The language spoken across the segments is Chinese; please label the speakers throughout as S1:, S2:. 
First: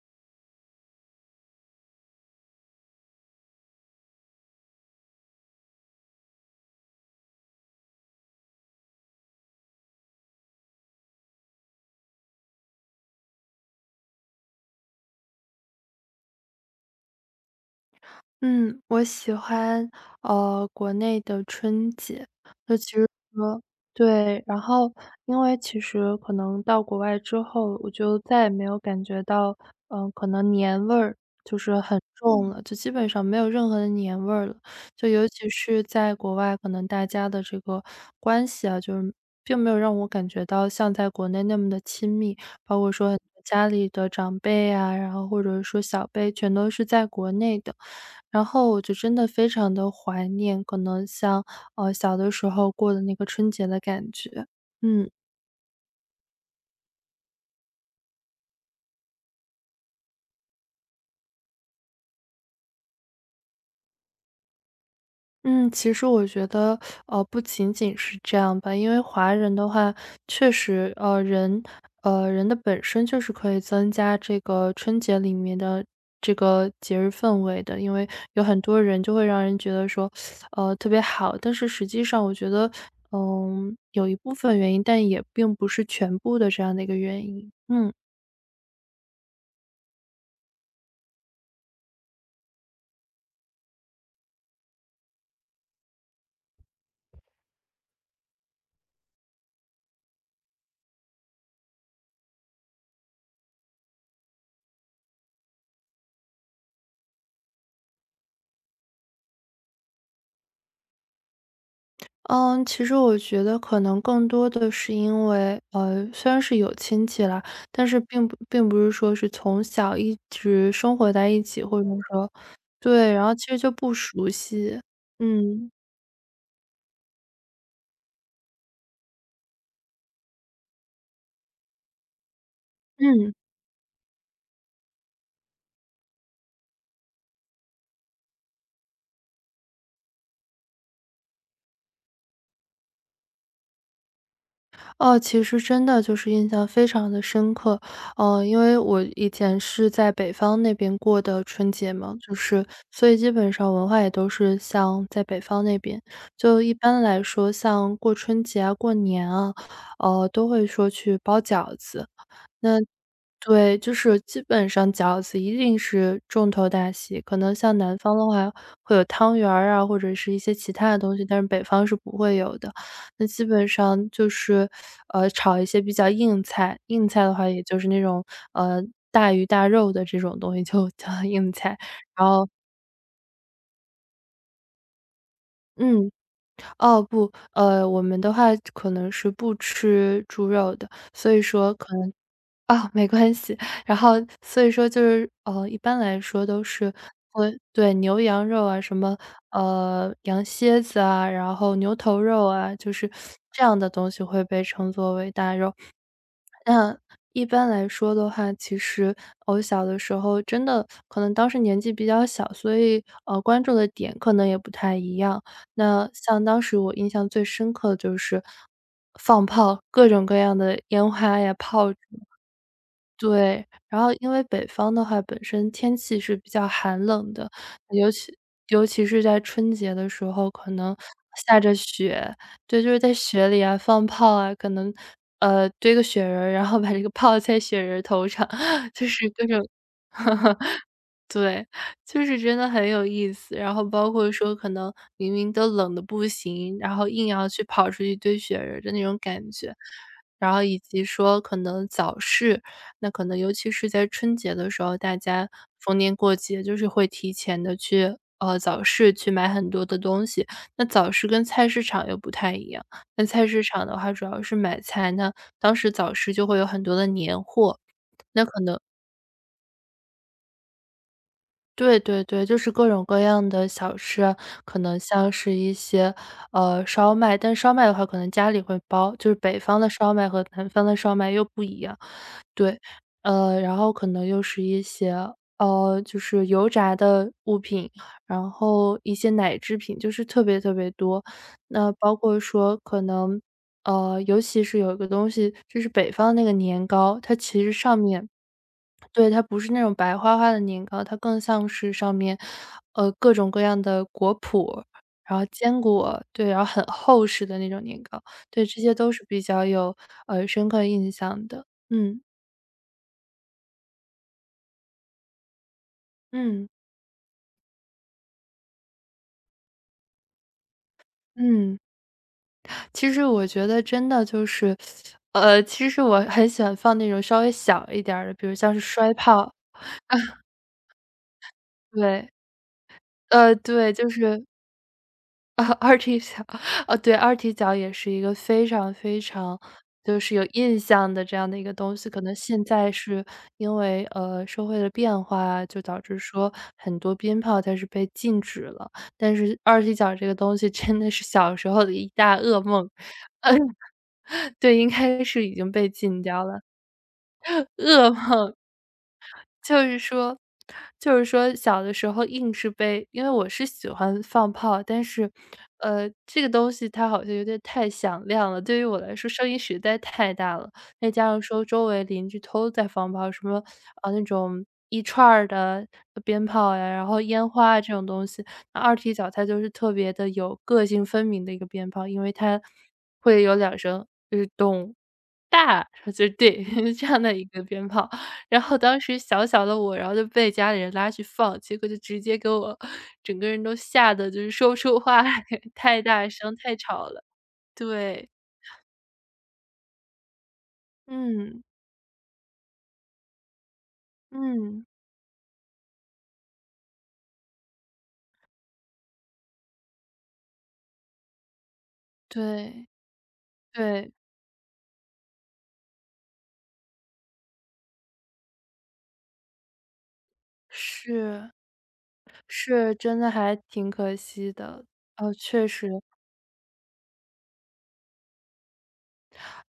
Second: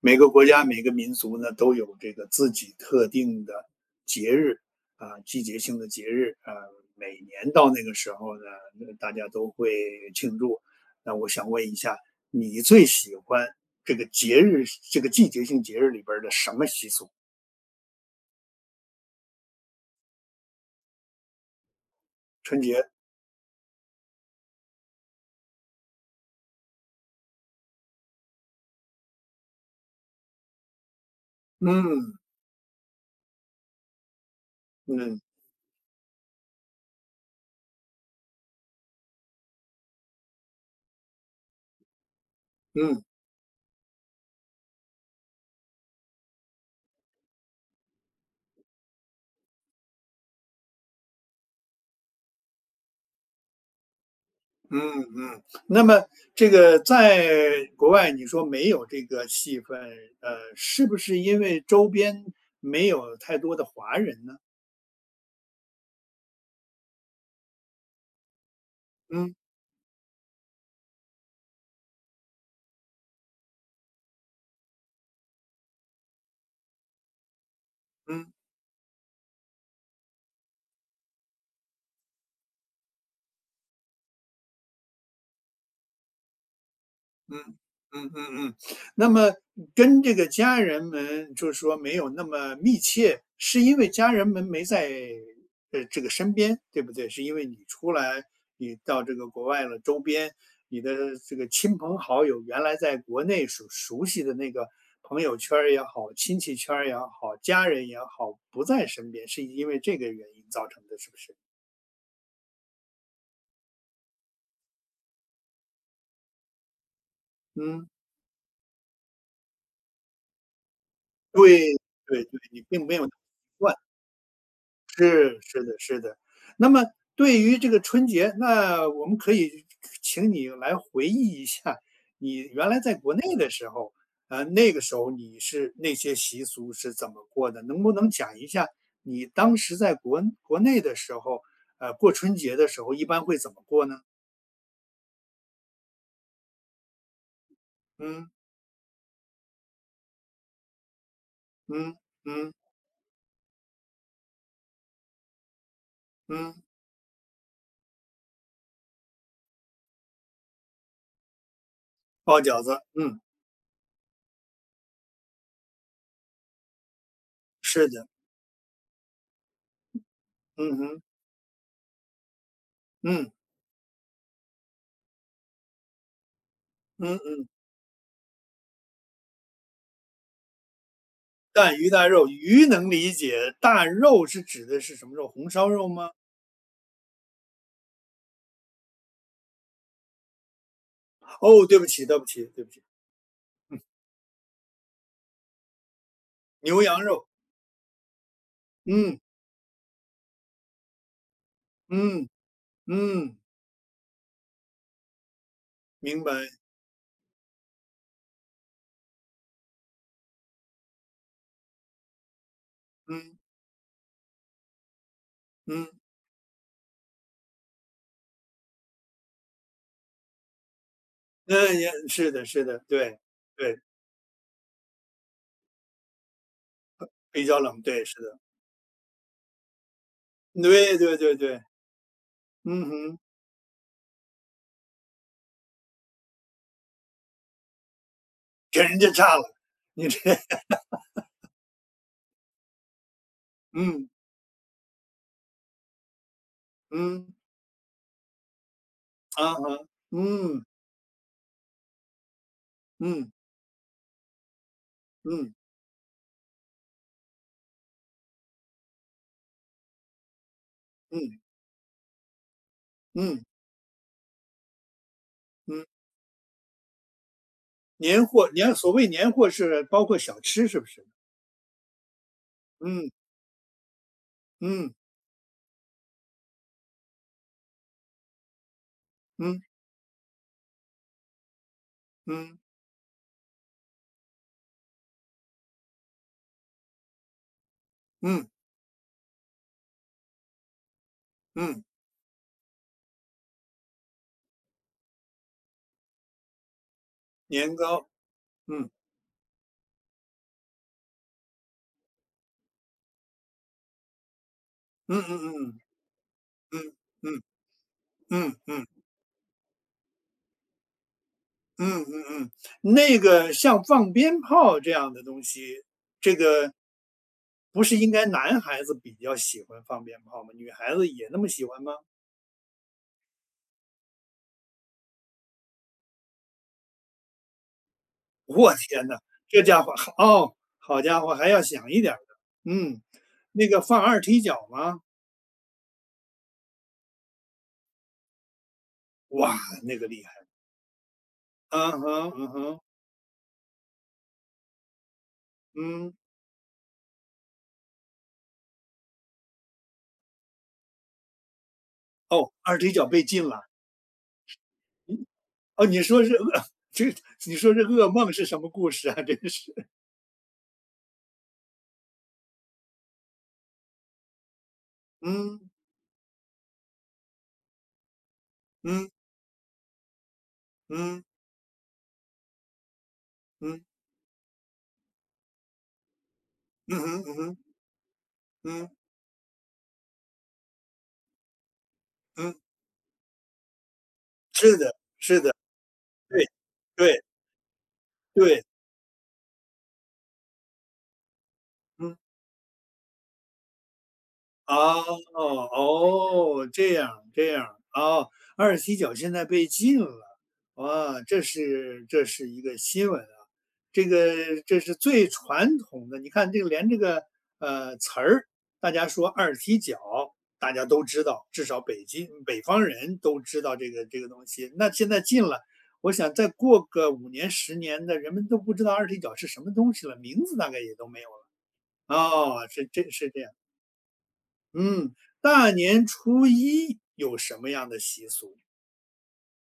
S1: 每个国家、每个民族呢，都有这个自己特定的节日啊，季节性的节日啊。每年到那个时候呢，大家都会庆祝。那我想问一下，你最喜欢这个节日、这个季节性节日里边的什么习俗？
S2: 嗯，我喜欢，国内的春节。
S1: 春
S2: 就
S1: 节。
S2: 其实说对，然后因为其实可能到国外之后，我就再也没有感觉到，嗯可能年味儿就是很
S1: 嗯
S2: 重嗯了，就基本上没有任何的年味儿了。就
S1: 嗯
S2: 尤其是在国外，可能大家的这个关系啊，就是并没有让我感觉到像在国内那么的亲密，包括
S1: 嗯
S2: 说很多家里的长辈啊，然后或者说小辈全都是在国内的。然后我就真的非常的怀念，可能像，小的时候过的那个春节的感觉。
S1: 嗯
S2: 嗯，
S1: 嗯。那么这个在国外，你说没有这个戏份，是不是因为周边没有太多的华人呢？
S2: 嗯，其实我觉得，不仅仅是这样吧，因为
S1: 嗯
S2: 华人的话，确实，人人的本身就是可以增加这个春节里面的这个节日氛围的。因为
S1: 嗯
S2: 有很多人就会让人觉得说，特别好，但是实际上我觉得，嗯，有一部分原因，但也并不是全部的这样的一个原因，
S1: 嗯
S2: 嗯。
S1: 嗯嗯嗯。那么跟这个家人们就是说没有那么密切，是因为家人们没在这个身边，对不对？是因为你出来，你到这个国外了，周边你的这个亲朋好友，原来在国内所熟悉的那个朋友圈儿也好，亲戚圈儿也好，家人也好，不在身边，是因为这个原因造成的，是不是？
S2: 嗯，其实我觉得可能更多的是因为，虽然是有亲戚啦，
S1: 嗯，
S2: 但是并不是说是从小一直生活在一
S1: 对
S2: 起，或者
S1: 对
S2: 说
S1: 对，你并没有那么
S2: 对，然后其
S1: 习
S2: 实就
S1: 惯。
S2: 不熟悉。
S1: 是，是
S2: 嗯，
S1: 的，是的。那么对于这个春节，那我们可以请你来回忆一下，你原来在国
S2: 嗯。
S1: 内的时候，那个时候你是那些习俗是怎么过的？能不能讲一下你当时在国内的时候，过春节的时候一般会怎么过呢？
S2: 哦，其实真的就是印象非常的深刻。
S1: 嗯
S2: 因为我以前是在北方那边过的春节
S1: 嗯
S2: 嘛，就
S1: 嗯
S2: 是所以基本上文化也都是像在北方那边。就
S1: 嗯，
S2: 一般来说，像过春节啊、过年啊，都会说去包饺子。
S1: 包饺子，
S2: 那
S1: 嗯，
S2: 对，就是基本上饺子一定是重头大戏，可能像
S1: 是
S2: 南
S1: 的，
S2: 方的话会有汤圆儿啊，或者是一些其
S1: 嗯
S2: 他的
S1: 哼，
S2: 东西，但是北方是不会有的。那
S1: 嗯
S2: 基本上就是，炒一些比较硬菜，硬
S1: 嗯
S2: 菜的话
S1: 嗯，
S2: 也就是那种，呃，大鱼大肉的这种东西就 叫硬
S1: 大
S2: 菜。
S1: 鱼大
S2: 然
S1: 肉，
S2: 后
S1: 鱼能理解，大肉是指的是什么肉？红烧肉吗？
S2: 嗯，哦，不，我们的话可能是不吃猪肉的，所以
S1: 哦，
S2: 说
S1: 对不
S2: 可
S1: 起，
S2: 能
S1: 对不起，对不起，
S2: 啊，没关系。然后所以说就是，一般来说都
S1: 牛
S2: 是
S1: 羊肉，
S2: 会对，牛羊肉啊，什么，
S1: 嗯
S2: 羊蝎子啊，然后牛头
S1: 嗯
S2: 肉啊，就是
S1: 嗯，
S2: 这样的东西会被称作为大肉。
S1: 明白，
S2: 那一般来说的话，其实我小的时候真的可能当时年纪比较小，所以，
S1: 嗯
S2: 关注的点可能也不太一样。
S1: 嗯，
S2: 那像当时我印象最深刻的就是放炮，各种各样的烟花呀、
S1: 那也
S2: 炮竹
S1: 是的，是的，对
S2: 对，
S1: 对，
S2: 然后因为北方的话，本身天气是比较寒冷
S1: 比
S2: 的，
S1: 较冷，对，
S2: 尤
S1: 是
S2: 其
S1: 的，
S2: 尤其是在春节的时候，可能
S1: 对对对对，
S2: 下着雪，对，
S1: 嗯
S2: 就是在
S1: 哼，
S2: 雪里啊放炮啊，可能堆个雪人儿，然后把这个 炮在雪人儿头上，
S1: 给 人
S2: 就
S1: 家
S2: 是
S1: 炸
S2: 各
S1: 了，
S2: 种
S1: 你这，
S2: 对，就是真的很有意思。然后
S1: 嗯
S2: 包括说，可能明明都冷的不行，然后
S1: 嗯，
S2: 硬要去跑出去堆雪人儿的那种感
S1: 啊
S2: 觉。
S1: 哈，
S2: 然后
S1: 嗯
S2: 以及说可能早市，那可
S1: 嗯
S2: 能尤其是在春节的时候，大家
S1: 嗯
S2: 逢年过节就是会提前的去，早市去买很多的东西。那早市
S1: 嗯
S2: 跟菜市场又不太一样，那
S1: 嗯
S2: 菜市场的话主要是买菜，那当
S1: 嗯，
S2: 时早市就会有很多的年货，
S1: 年
S2: 那
S1: 货，
S2: 可能
S1: 所谓年货是包括小吃是不是？
S2: 对对对，就是各种
S1: 嗯
S2: 各样的小吃啊可
S1: 嗯
S2: 能像是一些，烧麦，但烧麦的话可能家里会包，就是北
S1: 嗯
S2: 方的烧麦和南方的烧麦又不一样，
S1: 嗯嗯
S2: 对。然后可能又是一些，就是油炸的物品，
S1: 嗯，
S2: 然后一些奶制品，就是特别特别多。
S1: 嗯，
S2: 那包括说可能尤其是有一个东西，就是北方那个年糕，它其实
S1: 年
S2: 上
S1: 糕，
S2: 面
S1: 嗯
S2: 对，它不是那种白花花的年糕，它更像是上面，各种各样的果脯，
S1: 嗯
S2: 然后
S1: 嗯嗯
S2: 坚果，对，然后很
S1: 嗯
S2: 厚
S1: 嗯
S2: 实的那种年糕，
S1: 嗯
S2: 对，这
S1: 嗯。
S2: 些都是比较有，深刻印象的。
S1: 嗯
S2: 嗯，
S1: 嗯嗯，那个像放鞭炮这样的东西，这
S2: 嗯，
S1: 个不是应该男孩子比较喜欢放鞭炮吗？女孩子也那么喜
S2: 嗯，
S1: 欢吗？
S2: 其实我觉得真的就是，其实我很喜欢放那种稍微小一点儿的，比如像
S1: 我
S2: 是
S1: 天
S2: 摔
S1: 呐，
S2: 炮，
S1: 这家伙，哦，好家伙，还要响一点儿
S2: 对，
S1: 的。嗯，那个
S2: 对，
S1: 放
S2: 就
S1: 二踢
S2: 是
S1: 脚吗？
S2: 啊，二踢脚，哦，对，二踢脚也是一个非常非
S1: 哇，
S2: 常
S1: 那个
S2: 就
S1: 厉
S2: 是有
S1: 害。
S2: 印象的这样的一个
S1: 嗯
S2: 东西。可
S1: 哼，
S2: 能
S1: 嗯
S2: 现
S1: 哼，
S2: 在是因为，社会的变化啊，就导
S1: 嗯，
S2: 致说很多鞭炮它是被禁止了，但是二踢脚这个东西真的是小时候的一大
S1: 哦，
S2: 噩
S1: 二
S2: 梦。
S1: 踢脚被禁了。
S2: 嗯，对，应该
S1: 嗯，
S2: 是已经
S1: 哦，
S2: 被
S1: 你
S2: 禁
S1: 说是
S2: 掉了，
S1: 噩，这你说这噩
S2: 噩
S1: 梦是
S2: 梦。
S1: 什么故事啊？真是。
S2: 就是说就是说小的时候硬是被因为我是喜欢放炮，但是，
S1: 嗯
S2: 这个东西它好像有点太响亮了，对于我
S1: 嗯
S2: 来说声音实在太大了。再
S1: 嗯
S2: 加上说周围邻居都在放炮，什么，
S1: 嗯
S2: 啊，那种一串儿的鞭炮呀，
S1: 嗯
S2: 然后
S1: 哼嗯
S2: 烟
S1: 哼
S2: 花啊这种东西。那
S1: 嗯
S2: 二踢脚它就是特别的有个性分明的一个鞭炮，因为
S1: 嗯。
S2: 它会有两声，就是
S1: 是的，
S2: 咚。
S1: 是的，
S2: 大，就是
S1: 对，
S2: 对，这样
S1: 对，
S2: 的一个鞭炮。然
S1: 对，
S2: 后当时小小的我，然后就被家里人拉去放，结果就
S1: 嗯。
S2: 直接给我整个人都吓得就是说不出
S1: 哦，
S2: 话来，
S1: 哦，
S2: 太大声，
S1: 哦，
S2: 太
S1: 这
S2: 吵
S1: 样
S2: 了。
S1: 这样，哦，
S2: 对，
S1: 二踢脚现在被禁了，哇，这
S2: 嗯，
S1: 是这是一个新闻啊。这个这
S2: 嗯，
S1: 是最传统的，你看连这个词儿。大家说二踢脚，大家都知道，至少北京北方
S2: 对，
S1: 人都知道这个
S2: 对，
S1: 这个东西，那现在禁了。我想再过个5年10年的，人们都不知道二踢脚是什么东西了，名字大概也都没有了。
S2: 是，
S1: 哦，是，
S2: 是，
S1: 这
S2: 真
S1: 是
S2: 的
S1: 这样。
S2: 还挺可惜的。
S1: 嗯，
S2: 哦，确
S1: 大
S2: 实，
S1: 年初一有什么样的习俗？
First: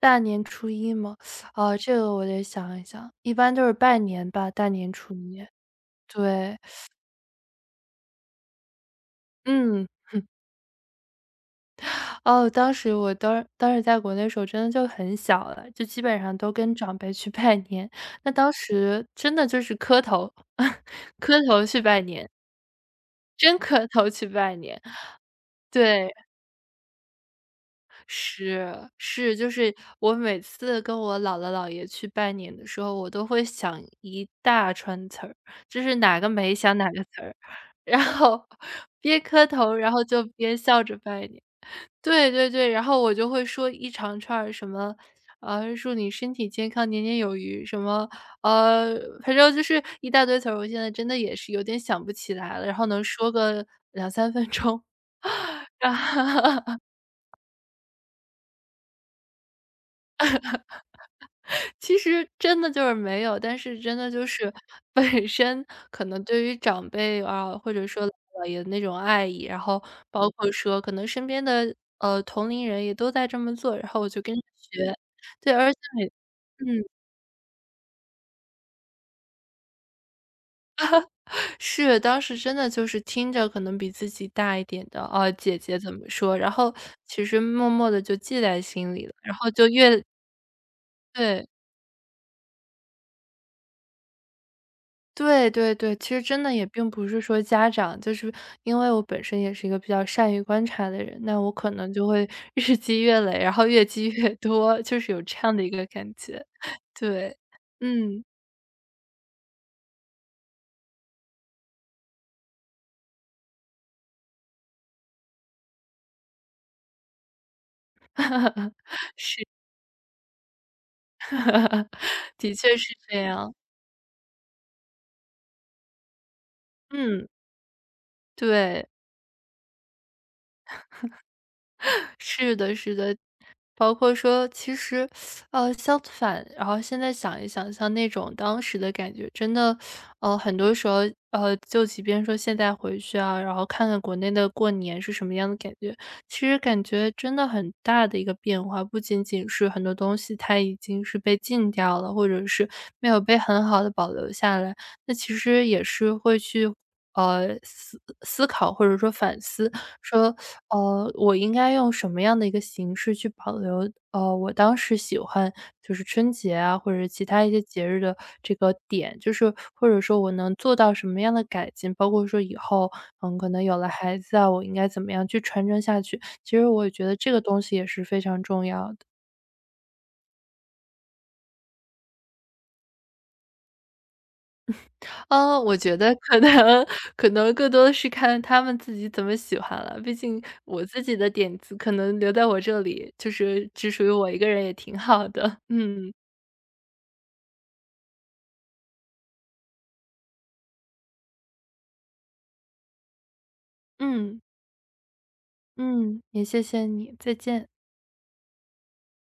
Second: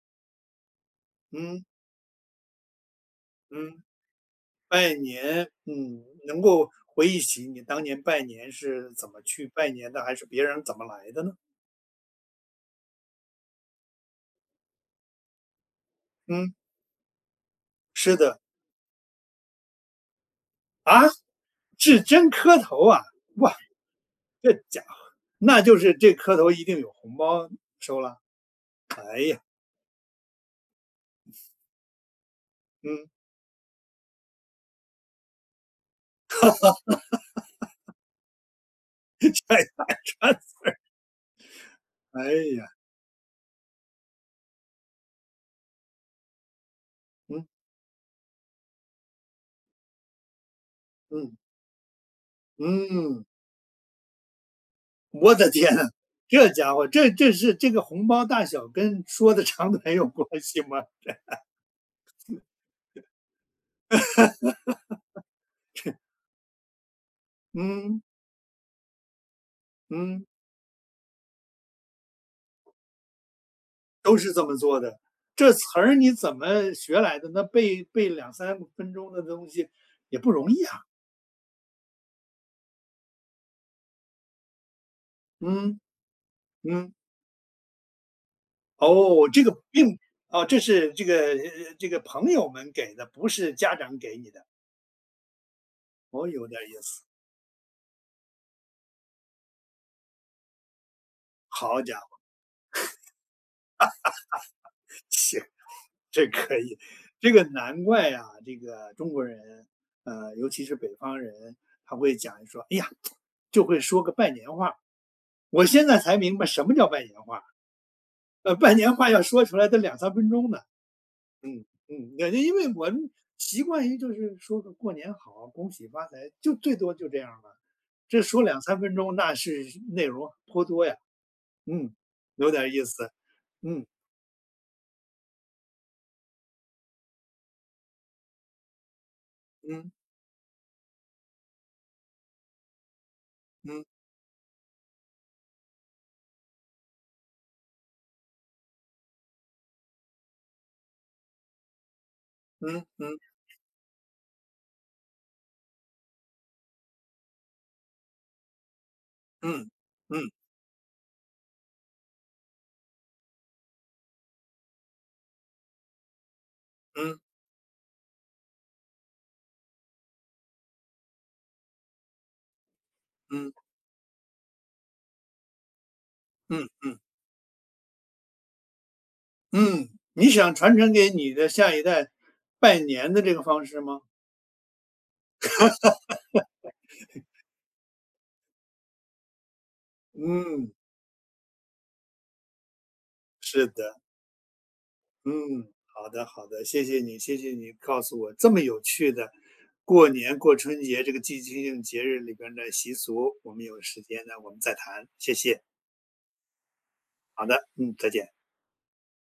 S2: 大年初一嘛，
S1: 嗯
S2: 哦，这个我得想一想，一般都是
S1: 嗯，
S2: 拜年吧，大年
S1: 拜
S2: 初一。
S1: 年，嗯，能
S2: 对，
S1: 够回忆起你当年拜年是怎么去拜
S2: 嗯。
S1: 年的，还是别人怎么来的呢？
S2: 哦，当时我当时在国内时候真的就很小了，就基本上
S1: 嗯，
S2: 都跟长辈去拜年。
S1: 是
S2: 那
S1: 的
S2: 当时真的就是磕头，
S1: 啊，
S2: 磕头去
S1: 是
S2: 拜年，
S1: 真磕头啊，哇，
S2: 真磕头去
S1: 这
S2: 拜年。
S1: 家伙，那就是
S2: 对，
S1: 这磕头一定有红包收了。
S2: 是是，就是我每次跟我姥姥姥爷去拜年的时候，
S1: 嗯，
S2: 我都会想一大串词儿，就是哪个没想哪个词儿，然后边磕
S1: 哎
S2: 头，然后就
S1: 呀，
S2: 边笑着拜年。
S1: 哎
S2: 对对
S1: 呀，
S2: 对，然后我就会说一长串儿什么，祝你身体健康，年年有
S1: 嗯
S2: 余，什么，呃，反正就是一大堆词儿，我现在真的也
S1: 嗯
S2: 是有点想不起来了，然后能
S1: 嗯，
S2: 说个两三分钟。
S1: 我的天呐，这家 伙，这是这个红包大小跟说的长短有关系吗？
S2: 其实真的就是没有，但是真的就是本身可能对于长辈啊，或者
S1: 嗯，
S2: 说姥爷那种爱意，然后
S1: 嗯，
S2: 包括说可能身边的，同龄人也都在这么做，然后我
S1: 都
S2: 就
S1: 是
S2: 跟着
S1: 这么做
S2: 学。
S1: 的。这
S2: 对，
S1: 词
S2: 而且
S1: 儿
S2: 每
S1: 你怎么
S2: 嗯。
S1: 学来的？那背背两三分钟的东西也不容易啊。
S2: 是，当时真的就是听着可能比自己大一点的，哦，姐姐
S1: 嗯，
S2: 怎么说，然后
S1: 嗯，
S2: 其实默默的就记在心里了，
S1: 哦，
S2: 然
S1: 这个
S2: 后就
S1: 并
S2: 越
S1: 哦，这是这个
S2: 对，
S1: 呃这个朋友们给的，不是家长给你的。
S2: 对对对，其实
S1: 哦，
S2: 真
S1: 有
S2: 的
S1: 点
S2: 也
S1: 意
S2: 并
S1: 思，
S2: 不是说家长就是因为我本身也是一个比较善于观察的人，那我可
S1: 好
S2: 能
S1: 家
S2: 就
S1: 伙，
S2: 会日积月累，然后越积越多，就是有这
S1: 行，
S2: 样的一个感
S1: 这
S2: 觉，
S1: 可以，这
S2: 对，
S1: 个难怪
S2: 嗯，
S1: 啊，这个中国人，尤其是北方人，他会讲说，哎呀，就会说个拜年话。我现在才明白什么叫拜年话。拜 年话要说出来得两三分钟呢。嗯，感觉因
S2: 的
S1: 为
S2: 确
S1: 我
S2: 是
S1: 们
S2: 这样，
S1: 习惯于就是说个过年好，恭喜发财，就最多就这
S2: 嗯，
S1: 样了。这说两三
S2: 对。
S1: 分钟，那是内容颇多呀。嗯，有
S2: 是
S1: 点
S2: 的，
S1: 意
S2: 是
S1: 思。
S2: 的，
S1: 嗯
S2: 包括说其实，相反，然后现在想一想，像那种当时的感觉，真的，
S1: 嗯
S2: 很多时候，就即便说现在回去啊，然后
S1: 嗯
S2: 看看国内的过年是什么样的感觉，其实感觉真的很大的一个变化，不仅仅是很多东西它已经是被禁掉了，或者是
S1: 嗯
S2: 没
S1: 嗯
S2: 有被很好的保留下来，那其实也是会去。呃，思思考或者说反
S1: 嗯
S2: 思，
S1: 嗯
S2: 说我应该用什么样的一个形式去保留，我当时喜欢就是春节啊，或者是
S1: 嗯
S2: 其他一些节日的这个点，就是或者说我能做到什么样的改进，包括说以后，嗯，可能
S1: 嗯
S2: 有了孩子啊，我应该怎么样去传承下去。其实
S1: 嗯
S2: 我
S1: 嗯
S2: 觉得这个东西也是非常重要的。
S1: 嗯，你想传承给你的下一代拜年的这个方式吗？
S2: 我觉得可能更多的是看他们自己怎么喜欢了，毕竟
S1: 嗯，
S2: 我自己的点子可能留在我这里，就
S1: 是
S2: 是只
S1: 的。
S2: 属于我一个人也挺好的，
S1: 嗯，好
S2: 嗯。
S1: 的好的，谢谢你，谢谢你告诉我这么有趣的过年过春节这个季节性节日里边的习俗，我们有时间呢，
S2: 嗯，
S1: 我们再谈，谢谢。
S2: 嗯，也谢谢你，再
S1: 好的，
S2: 见。
S1: 嗯，再见。